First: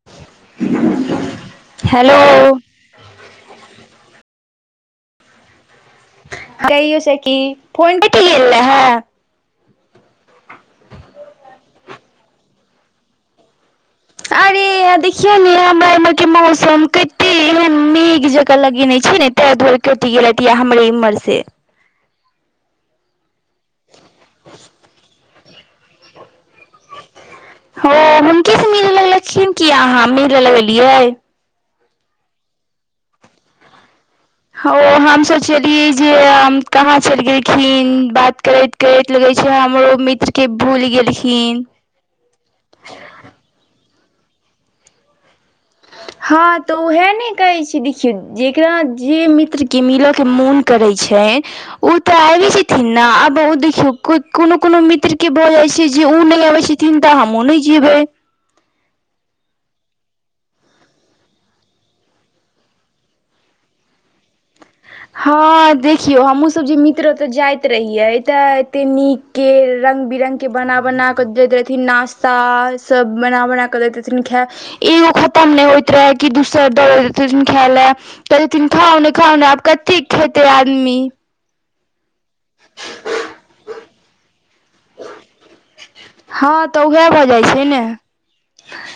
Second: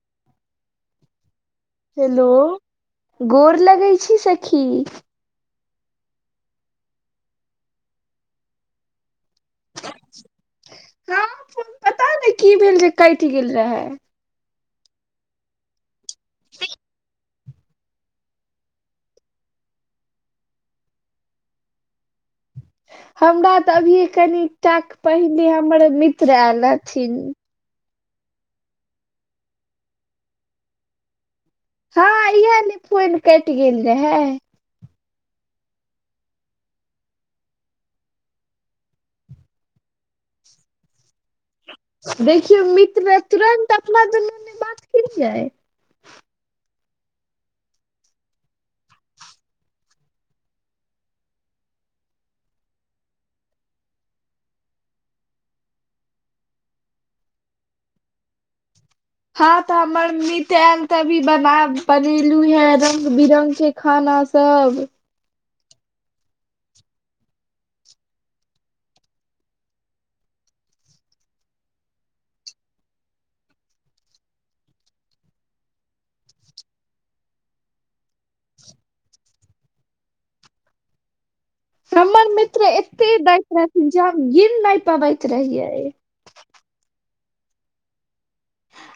[inaudible] Hello गोर लगै छी सखी। कहियो सखि फोन कटी गेल रहै। गाम म फोन पता नहि की भेल जे कटि गेल रहें। अरे यार देखियौ ने हमरा एमहर मौसम के केहन मेघ जकाँ लगेने छै ने, तें दुवारे कटि गेल हैत या हमरे इम्हर से। हमरा तऽ अभिये कनिटाक पहिने हमर मित्र ऐल रहथिन। हं हुनके से मिले लगलखिन, की अहाँ मिले लगलियै। हँ-हँ इहें ले फोन कटि गेल रहेंय। ओ हम सोचलियै जे अम कहाँ चलि गेलखिन बात करैत कहैत लगै छै, हमरो ओ मित्रके भूलि गेलखिन। देखियौ मित्र तुरन्त अपना दुनू मे बात केलियै। हँ तऽ उहें नहि कहै छी, देखियौ जेकरा जे मित्रके मिलऽ के मोन करै छय उ तऽ आइबे जेथिन ना, आब ओ देखियौ कोनो-कोनो मित्र के भ जाइ छै जे उ नहि अबै छ थिन त हमहुं नहि जेबै। हँ तऽ हमर मित्र ऐल तभी बना बनेलु हैं रंग-बिरंग के खाना सब। हँ देखियौ हमहूँ सब जे मित्र ओतऽ जाइत रहियै तऽ एते नी के रंग - बिरंगके बना-बना क दैत रहथिन, नश्ता सब बना बनााकऽ दैत रहथिन खै एगो खत्तम नहि होइत रहें, कि दुसरा द दैत रहथीन खाय लैं, कहितथीन खाउ ने खाउ न आब कते खेतै आदमी। हमर मित्र एते दैत रहथिन, जे हम गिन नहि पाबैत रहियै। हँ तऽ उहैं भऽ जाइ छै ने।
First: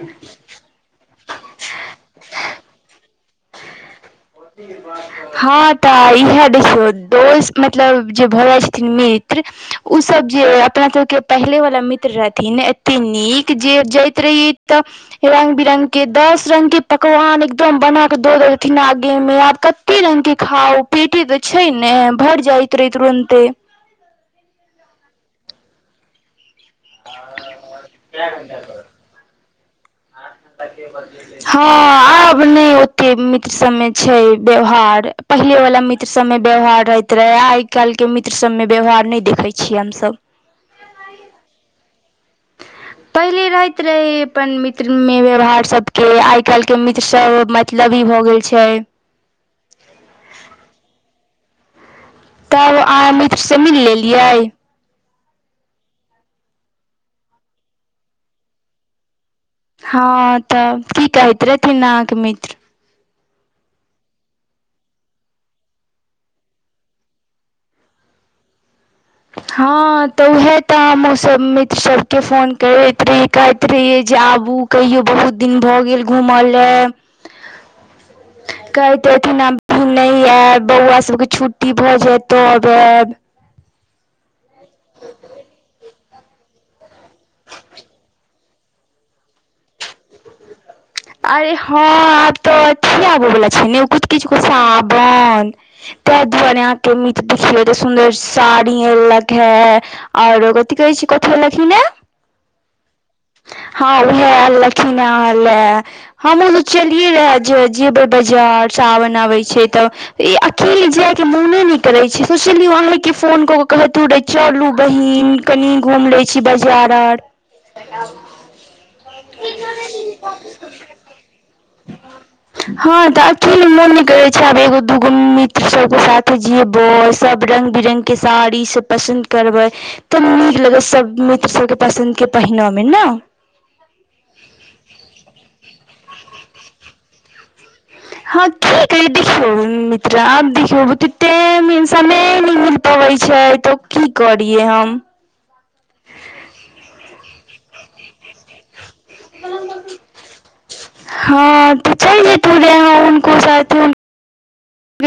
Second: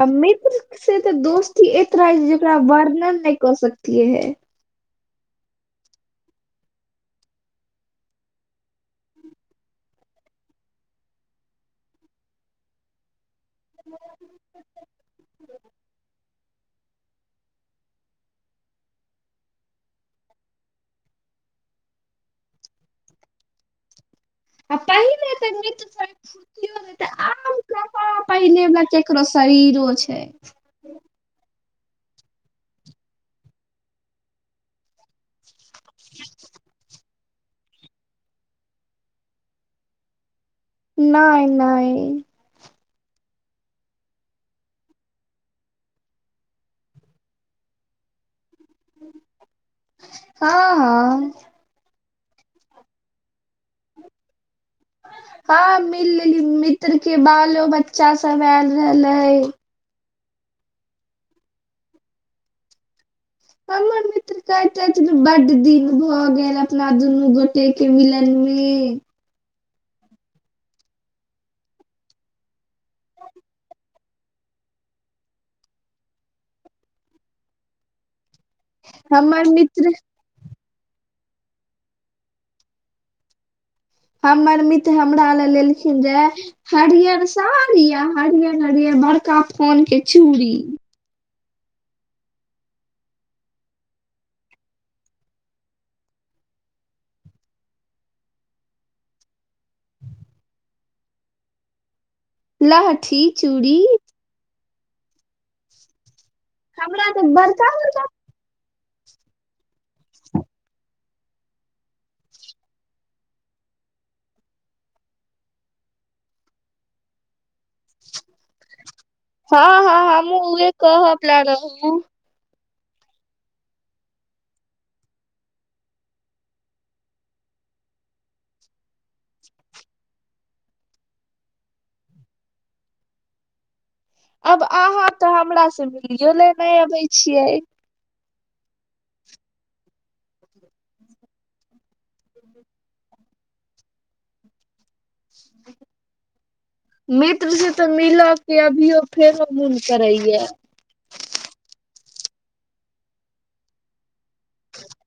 आ मित्र से त दोस्ती एत रहाय छै, जेकरा वर्णन नहि क सकतिये हैं। [inaudible] हँ तऽ इहैं देखियौ दोस मतलब जे भऽ जाइ छथिन मित्र उ सब जे अपना सबके पहले बला मित्र रहथिन एते नीक जे जाएत रहिए तऽ रंग-बिरंग के दस रंग के पकवान एकदम बना के दै रहथिन आ ग गे मे आब कत्ते रंग के खाउ पेटे ते छै नै भैर जाएत रहय तुरन्ते आ पहिले तै मित्र सबके फूरतियौ रहय तै आब कहां पहिलै बला कियाकि ककरो शरीरो छै। हां आब नै ओतय मित्र सबमें छै व्यवहार पहिले बला मित्र सबमें व्यवहार रहैत रहय, आए काएल के मित्र सबमें व्यवहार नै देखय छियै हम सब। नै-नै। पहिले रहैत रहै अपन मित्र मे व्यवहार सबके आइ काएल के मित्र सब म तलबी भऽ गेल छै। हां-हां। तब अहाँ मित्र से मिल लेलियै? हां मिईल लेलिए मित्र के बालो बच्चा सब ऐल रहय लहय हां तब की कहैत रहथिन अहाँके मित्र हमर मित्र कहेत रहय छलै बड दिन भऽ गेल अपना दुनू गोटे के मिलन मे। हां तऽ उहै तै हम्हूँ सब मित्र सबके फोन करैत रही कहैत रहियै जे आबू। कहियो बहुत दिन भऽ गेल घूमा लै [inaudible] कहैत रहथिन हमर हम मित्र [inaudible] नै ऐब बौआ सबके छुट्टी भै जाएत तब ऐब। हमर मित्र हमरा लै लेलखिन्ह रहय हरिहर साड़ी आ हरिहर-हरिहर बड़का फान के चूड़ी अरे हां आब तै अथी आबै बला छै नै उ कथी किछु [unintelligible] साबन। तै दुआारे आहां के मित्र देखियो एतै सुन्दर साड़ी आनलक हे। आर कथी कहय छीयै, कथी अनलखिन ऐ लहठी, चूड़ी। उहै आनलखिन्ह अहां लै हम्हु सोचलिये हमरा तऽ रहय जे बड़का बड़का जेबय बजा जार सावन आबय छै तब यै अकेले जाए में [inaudible] नै करय छै सोचलिए अहें के फोन क कै कहतू रहय चलू बहिन कनि घुम लै छी बाजार आर हां-हां हम्हुं उहे कहय बला रहु। हां तै अकेले मोन नै करय छै, आब एगो-दूगो मित्र सबके साथे जेबय सब रंग-बिरंग के साड़ी सब पसन्द करबै। तब नीक लगय छै, सब मित्र सबके पसन्द के पहिनै मे नै। आब अहाँ तै हमरा से मिलयो लै नै अबैय छीयै। हां की भेलय देखियौ मित्र आब देखियौ [unintelligible] समय [inaudible] होय छै तै की करियै हम। [unintelligible] मित्र से तऽ मिला के अभियो फेरो मून करय यै। हां तै चैल जेतो रहय अहां हुनको साथे।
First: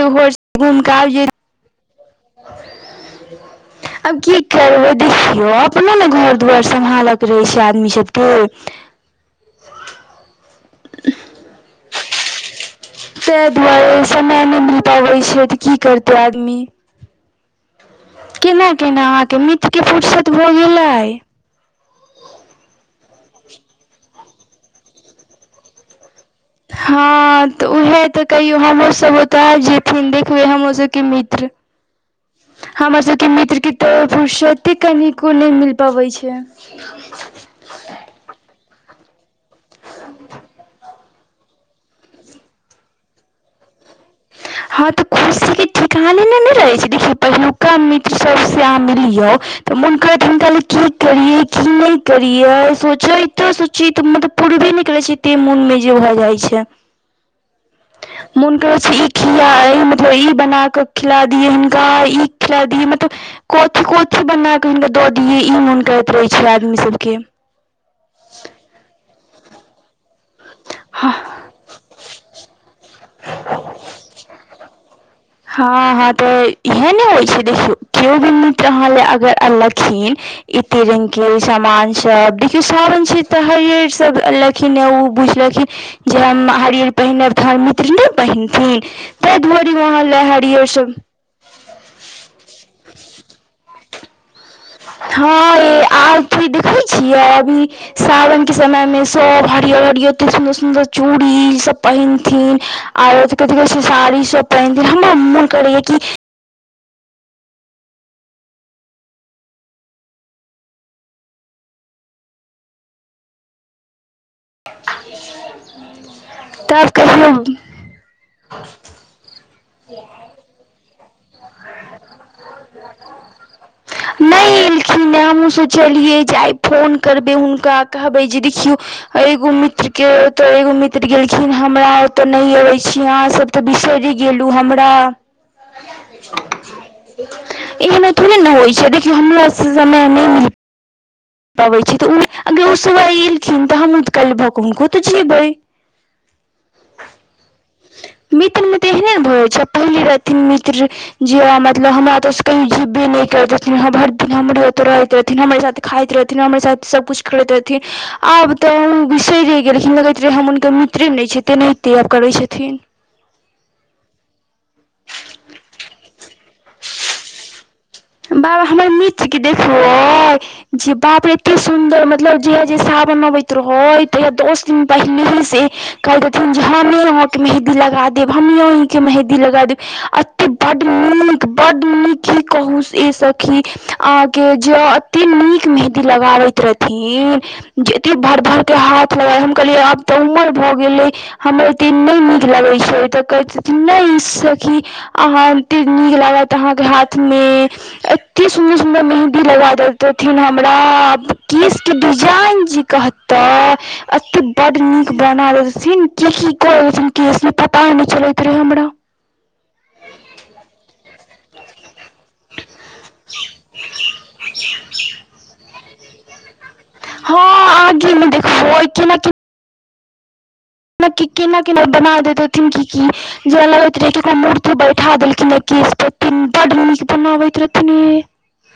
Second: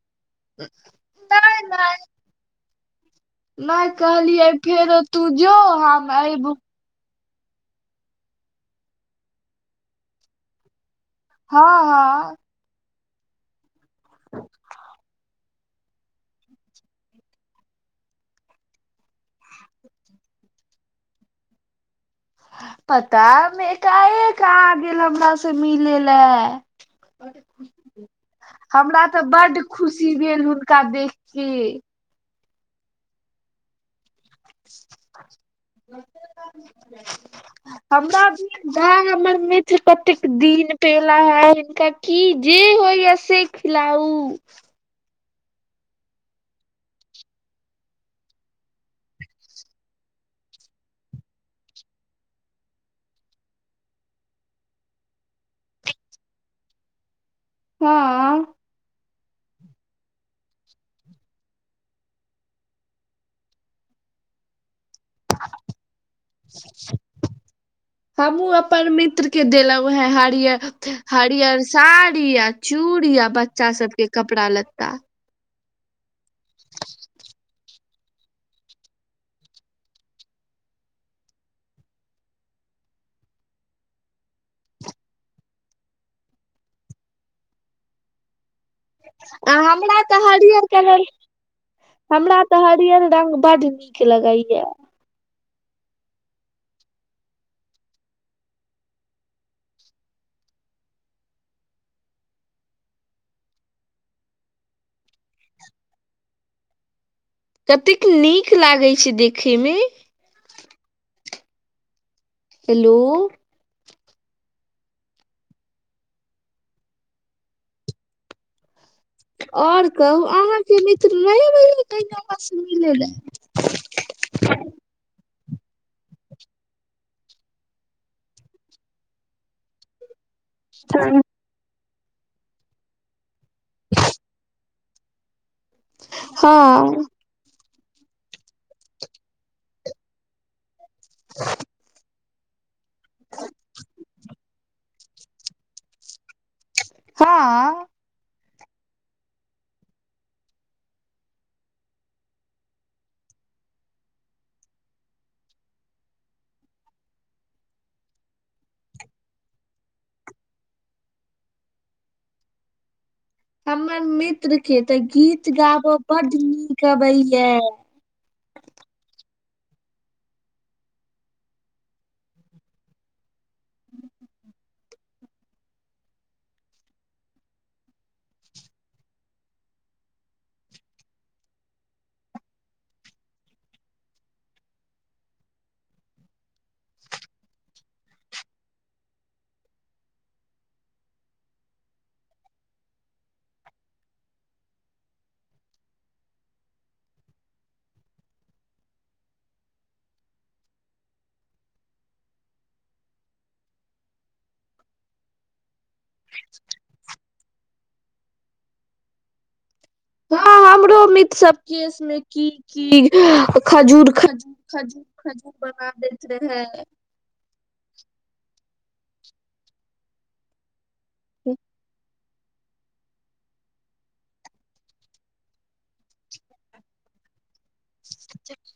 जो घर से घूमऽ के आएब जहिये। नहि नहि नहि आब की कहलियै करबै फेरो तू देखियौ, जो अपने नै हम अयबो घर-दुआर से सम्हारि कऽ रहै छै आदमी सभके। हँ -हँ। से भऽ गेल समय नहि मिल पाबैत छै, तऽ की करतै आदमी। केना-केना अहाँके मित्रके फुरसत भऽ गेलै? पता नहि, एकाएक आ गेल हमरा सँ मिले लेल। हँ तऽ उएह तऽ कहियौ हमरा हमरोसभ तऽ ओतऽ बड आबि जेथिन खुशी भेल देखबै हुनका देख की। हमर सभके मित्रके तऽ फुरसत कनिको नै मिल पाबै छैन। हमर भाय आ हमर मित्र कतेक दिन पे एला हे हिनकर की जे होइए, से खिलाउ। हँ तऽ खुशीके ठिकाने नहि रहै छै। देखियौ, पहिलुका मित्र सभसँ अहाँ मिलियौ। तऽ मोन करैत हिनका ले कि करियै, कि नै करियै, सोचलै तऽ चित्त में तऽ पूरबै नै करै छै, एते मोनमें जे भऽ जाइ छै। हँ। से किया मतलब ई बना कऽ खिला दियै हिनका, इ खिला दियै मतलब कथी-कथी बना कऽ हुनका दऽ दिअ, इ मोन करैत रहै छै आदमी सभ के। हमहूँ अपन मित्रके देलहुँ हँ, हँ हरियर-हरियर। साड़ी आ चूड़ी आ बच्चा सभके कपड़ा-लत्ता। हँ -हँ, तऽ इहे ने होइ छै। देखियौ, जँ केओ भी मित्र अहाँ ले अगर अनलखिन एते रंग के सामान सभ देखियौ। सावन छै तऽ हरियर सभ अलग केना ओ बुझलखिन जे हम हरियर पहिनेब, तऽ हमर मित्र नहि पहिनथिन। तै [unintelligible] आ धोरी हमरा लिअ। हरियर कहू। हमरा तऽ हरियर रंग बड्ड नीक लगैए। हँ, आब फेर देखै छी, अभी। सावनक समय में सभ हरियर-हरियर, सुनदर- सुन्दर चूड़ी सभ पहिरथिन। आओर कथी कही, साड़ी सभ पहिनथिन, हमरा मोन करैए कि कतेक नीक लागैत छै देखे में। हेलो। तब कहियौ। आओर कहू, अहाँक मित्र नै अबैया कहियो आहां सँ मिलय लेल? नै एलखिन हँ। हमहूँ सोचलियै जे आइ फोन करबै हुनका, कहबै जे देखियौ। एगो मित्र। केओ तऽ एगो मित्र गेलखिन, हमरा अतऽ नै आबै छी, अहाँ सभ तऽ बिसरि गेलहुँ हमरा तऽ। हँ। एहना थोड़े ने होइ छै, देखियौ हमरा सबके समय में अबैत छै तऽ। अगर ओ सब आइ एलखिन तऽ हम ओहि काल्हि भऽ कऽ हुनको तऽ जेबै। हँ। मित्र में तऽ एहने भऽ जाइ छै, पहिले रहथिन मित्र। जे मतलब, हमरा ओतऽ की कहियो जेबै नै करैत रहथिन? भैर दिन हमरा ओतऽ रहैत रहथिन, हमरहि साथे हमरे साथ खाइत रहथिन, हमरे साथ सब कुछ करैत रहथिन। आब तऽ ओ बिसैरै गेलखिन, होइत रहै हम हुनकर निक मित्र नै छै तेनाहिते आब करै छथिन। हमर मित्र के तऽ गीत गाबय बड्ड नीक अबैया। बाबा हमर मित्र के देखबै। जे बाप रे एते सुन्दर मतलब जँ जे सावन अबैत रहो तहिया दस दिन ह पहिलेहे [inaudible] से कैलकहथिन हमरो अहाँ कऽ मेंहदी लगा दैब हमरो अहाँ कऽ मेंहदी लगा दैब अ बड नीक बड नीक की कहुँ सँ ये सखी अहाँ के जँ एतेक नीक मेहन्दी लगाबैत रहथिन। जे एते भर भर के हाथ लगाय हम कहलियै आब तऽ उमर भऽ गेल अई। हमर एते नै नीक लागे छै त कहे छथिन नै सखी अहाँ अते नीक लागत अहाँ के हाथ में। एते सुन्दर सुन्दर मेहन्दी लगा देतेथिन हमरा केश के डिजाइन जे कह तऽ एतय बड्ड नीक बनाबे सीन के की कहन केस मे पता नहि चलैत रहै हमरा। हँ हमरो मित्र सब केस में की की खजूर खजूर खजूर खजूर बना दैत रहै। हँ आगे मे देखबोइ केना की केना केना बना देैतथिन कि की। जे लगैत रहे उकरा मूर्ति बैठा देलखिन ह केस पर की बड नीक बनाबैत रहथिन। यै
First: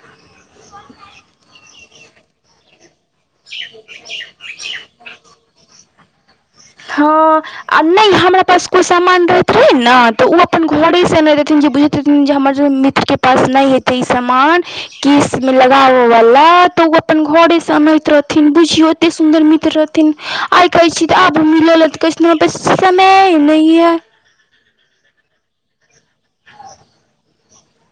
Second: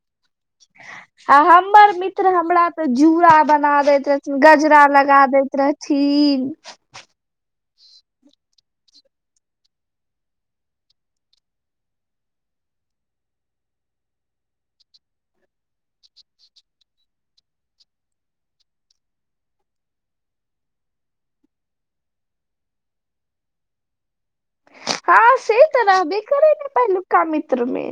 [inaudible] आ हमर मित्र हमरा ते जूड़ा बना दैत रहथिन गजरा लगा दैत रहथिन। हँ। आ नै हमरा पास कोइ सामान रहथिन न तऽ ओ अपन घरे सँ न देथिन जे बुझैतथिन जे हमर जे मित के पास न हेते ई सामान केस में लगाबऽ वाला तऽ ओ अपन घरे सनैत रहथिन बुझियो एते सुंन्दर मित रहथिन आइ कहे छी आब मिले ल त कहै छथिन हमरा पास समय नहि ये। हँ से तऽ रहबे करै ने पहिलुका मित्र मे।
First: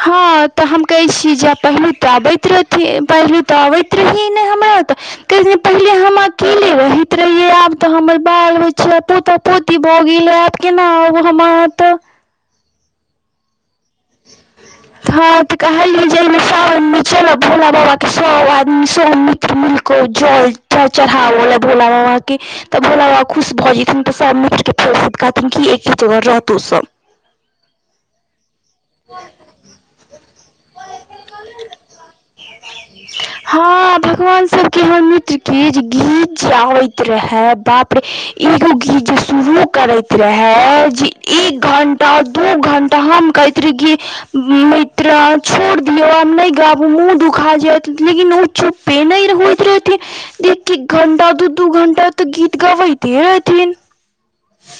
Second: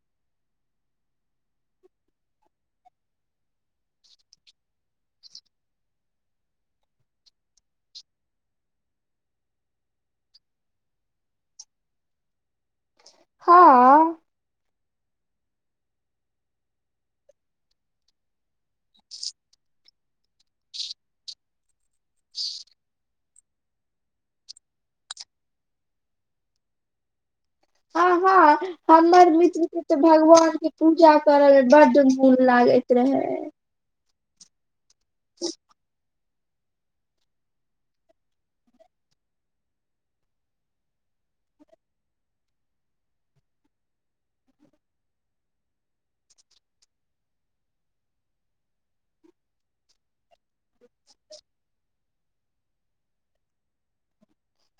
हँ तऽ हम कहै छीयै जे पहिलु तऽ आबैत रहथिन पहिलु तऽ आबैत त्री ही न हमरत। कहिन पहिले हम अकेले रहैत रहियै आब तऽ हमर बाल बच्चा पोता पो पोती भऽ गेल आब केना आब हम अतऽ। हँ। [inaudible] हँ तऽ कहलियै जे मे सावन में चलय भोला बाबा के सब आदमी सब मित्र मिलके जल। जल चढ़ावैले भोला बाबा के। तब भोला बाबा खुश भऽ जथिन तऽ सब मिल के फेरसँ कहथिन कि एके जगह रहतो सब। ह हँ हमर मित्र के तऽ भगवान के पूजा करय ले बड मोन लागैत रेहै। ह भगवान सब के हमर मित्र के जे गीत जँ होइत रेहे बाप रे एगो गीत जे शुरूओ करैत रहे जे एक घंटा दु घंटा हम कहैत री कि मित्तर छोड़ दियौ आब नहि गाबु मुँह दुखा जायत लेकिन ओ चुपे नहि होत रहेथि। एक एख घंटा दू दू घंटा तऽ गीत गाबैते रहथिन।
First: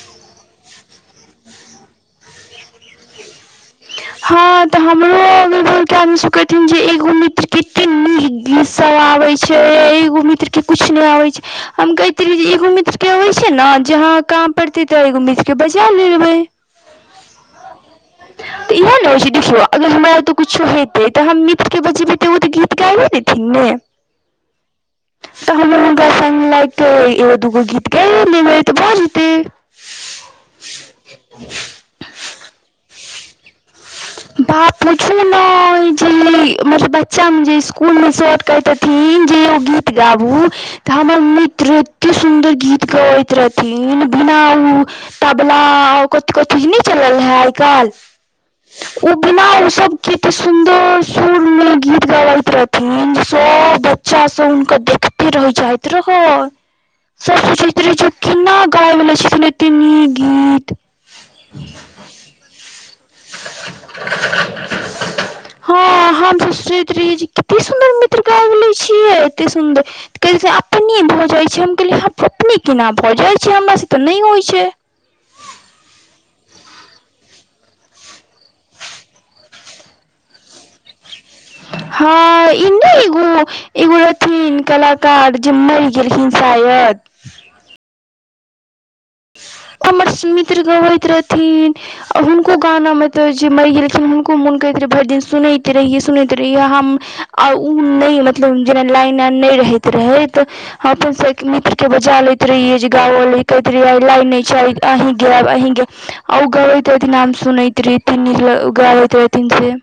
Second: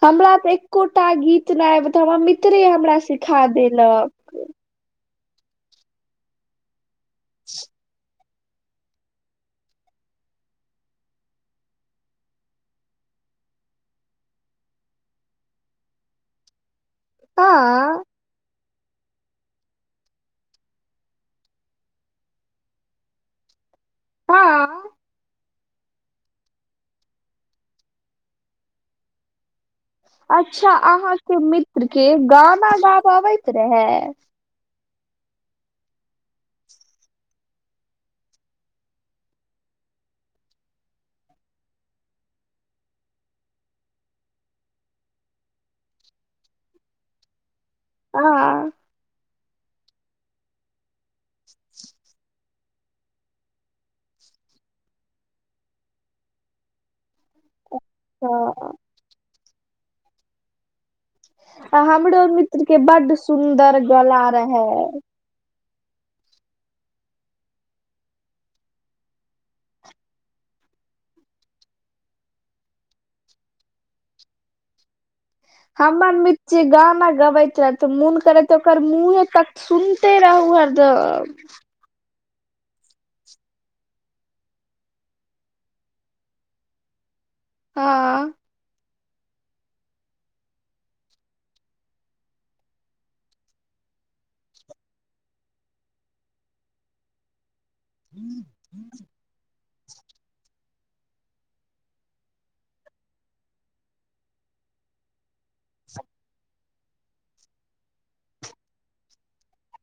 हमरा तऽ एकोटा गीत नहि आब त हमरा मित्रे हमरा सिखा देलक। हँ ते हमरो आगल बगल के आदमी सब कहथिन जे एगो मित्र कतेऽ नीक गीत सब आबै छै आ एगो मित्र के कुछ ने आवे छै। हम कहेत रिये जे एगो मित्र के आबै छै नऽ जेहाँ काम पड़ते तो एगो मित्र के बजा लेेबै। हँ। तऽ इएह ने होइ छै देखियौ अगर हमरा ओतऽ कुछो हेतै तऽ हम मित्र के बजेबै तऽ ओ तऽ गीत गाबै देथिन ने। [unintelligible] तऽ हमर हुनका संग लायके एगो दुगो गीत गैबै लेबय तऽ भऽ जेतै। अच्छा अहाँके मित्र के गाना गाबऽ अबैत रहै? बा पूछू नय जे मतलब बच्चा मे जे स्कूल मेसब कैहतथिन जे यौ गीत गाबू तऽ हमर मित्र एत्ते सुन्दर गीत गबैत रहथिन बिना उ तबला ओ कथी कै छै चीज नय चलल रहय आइ कल्। [inaudible] बिना ओ सब कत्ते सुंदर स्वर में ओ सब गीत गबैत रह्- फेन सब बच्चा सब हुनकर देखते रैह जाइत रह। [inaudible] त बुझु केना ह गाइब लै छथिन एत्ते नीक गीत। आ हमरो मित्र के बड सुन्दर गला रहै। हँ हम सोचैत रहियय कत्ते सुंन्दर मित्र गैइब छियै एते सुंदर। तऽ कै छै अपने भऽ जाइ छै हम कहलियै अपने केना भऽ जाइ छै? हमरासँ तऽ नय होइ छै। हमर मि्च् जे गाना गबैत रत् मोन करैत ओकर मुँहे तक- सुइनते रहु हरदम। हँ इन्दीगू। एगो रहथिन कलाकार जे मैर गेलखिन शायद। हँ। ओमर सु मित्र गबैत रहथिन। आ हुनको गानामे तऽ जे मैर गेलखिन हुनको मोन कहैत रहै भैरि दिन सुनैत रहियै, सुनैत रहियै आ हम। आ उ नय मतलब जेना लाइन। नय रहैत रहै तऽ, हम अपन मित्र के बजा लैत रहियै जे गाओ लइते। लय नै छै अहीं गैब अहीं गै, ओ गबैत रहथिन हय सुनैत रही। तीन न ल उगाबैत रहथिन से।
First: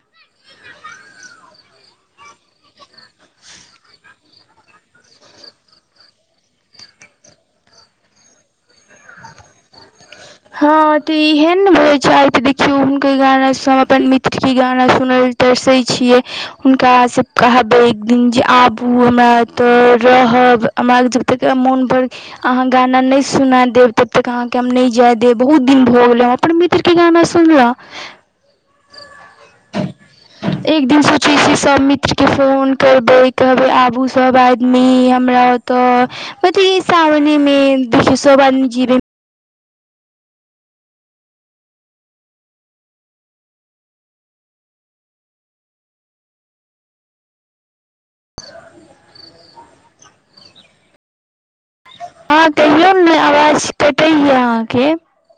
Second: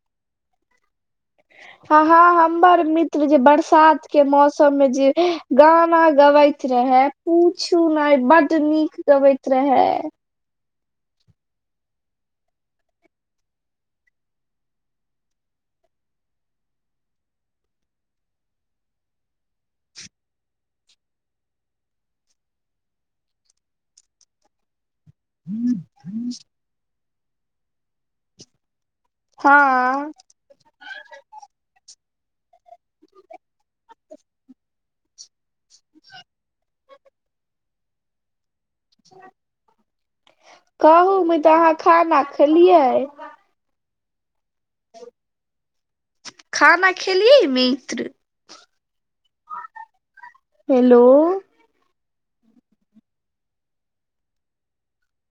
हँ हं हमर मित्र जे बरसात के मौसम मे जे गाना गबैत रहै। पूछू नय बड्ड नीक गबैत रहै। हँ तऽ एहै ने होइ छै आय त देखियौ हुनके गानाँ हम अपन मित्रके गाना सुनबय्- तरसै छियै हुनकासँ कहबै एक दिन जे आबू हमरा एतऽ रहब। हमरा जबतक मोन भर अहाँ गाना नय सुना देब तब तक अहाँके हम नय जाय दे- दे बहुत दिन भऽ गेलय हमश्र अपन मित्रके गाना सुनला। हँ। एक दिन सोचै छीयोश्र सभ मित्रके फोन करबै कहबै आबू सब आदमी हमरा‌ओत्- तऽ बकी ई सामने मे सब आदमी जीब। कहू मिताऽ अहाँ खाना खेलियै? खाना खेलियै मित्र? हेलो। अहान कहियौने आवाज कटैयै अहाँके।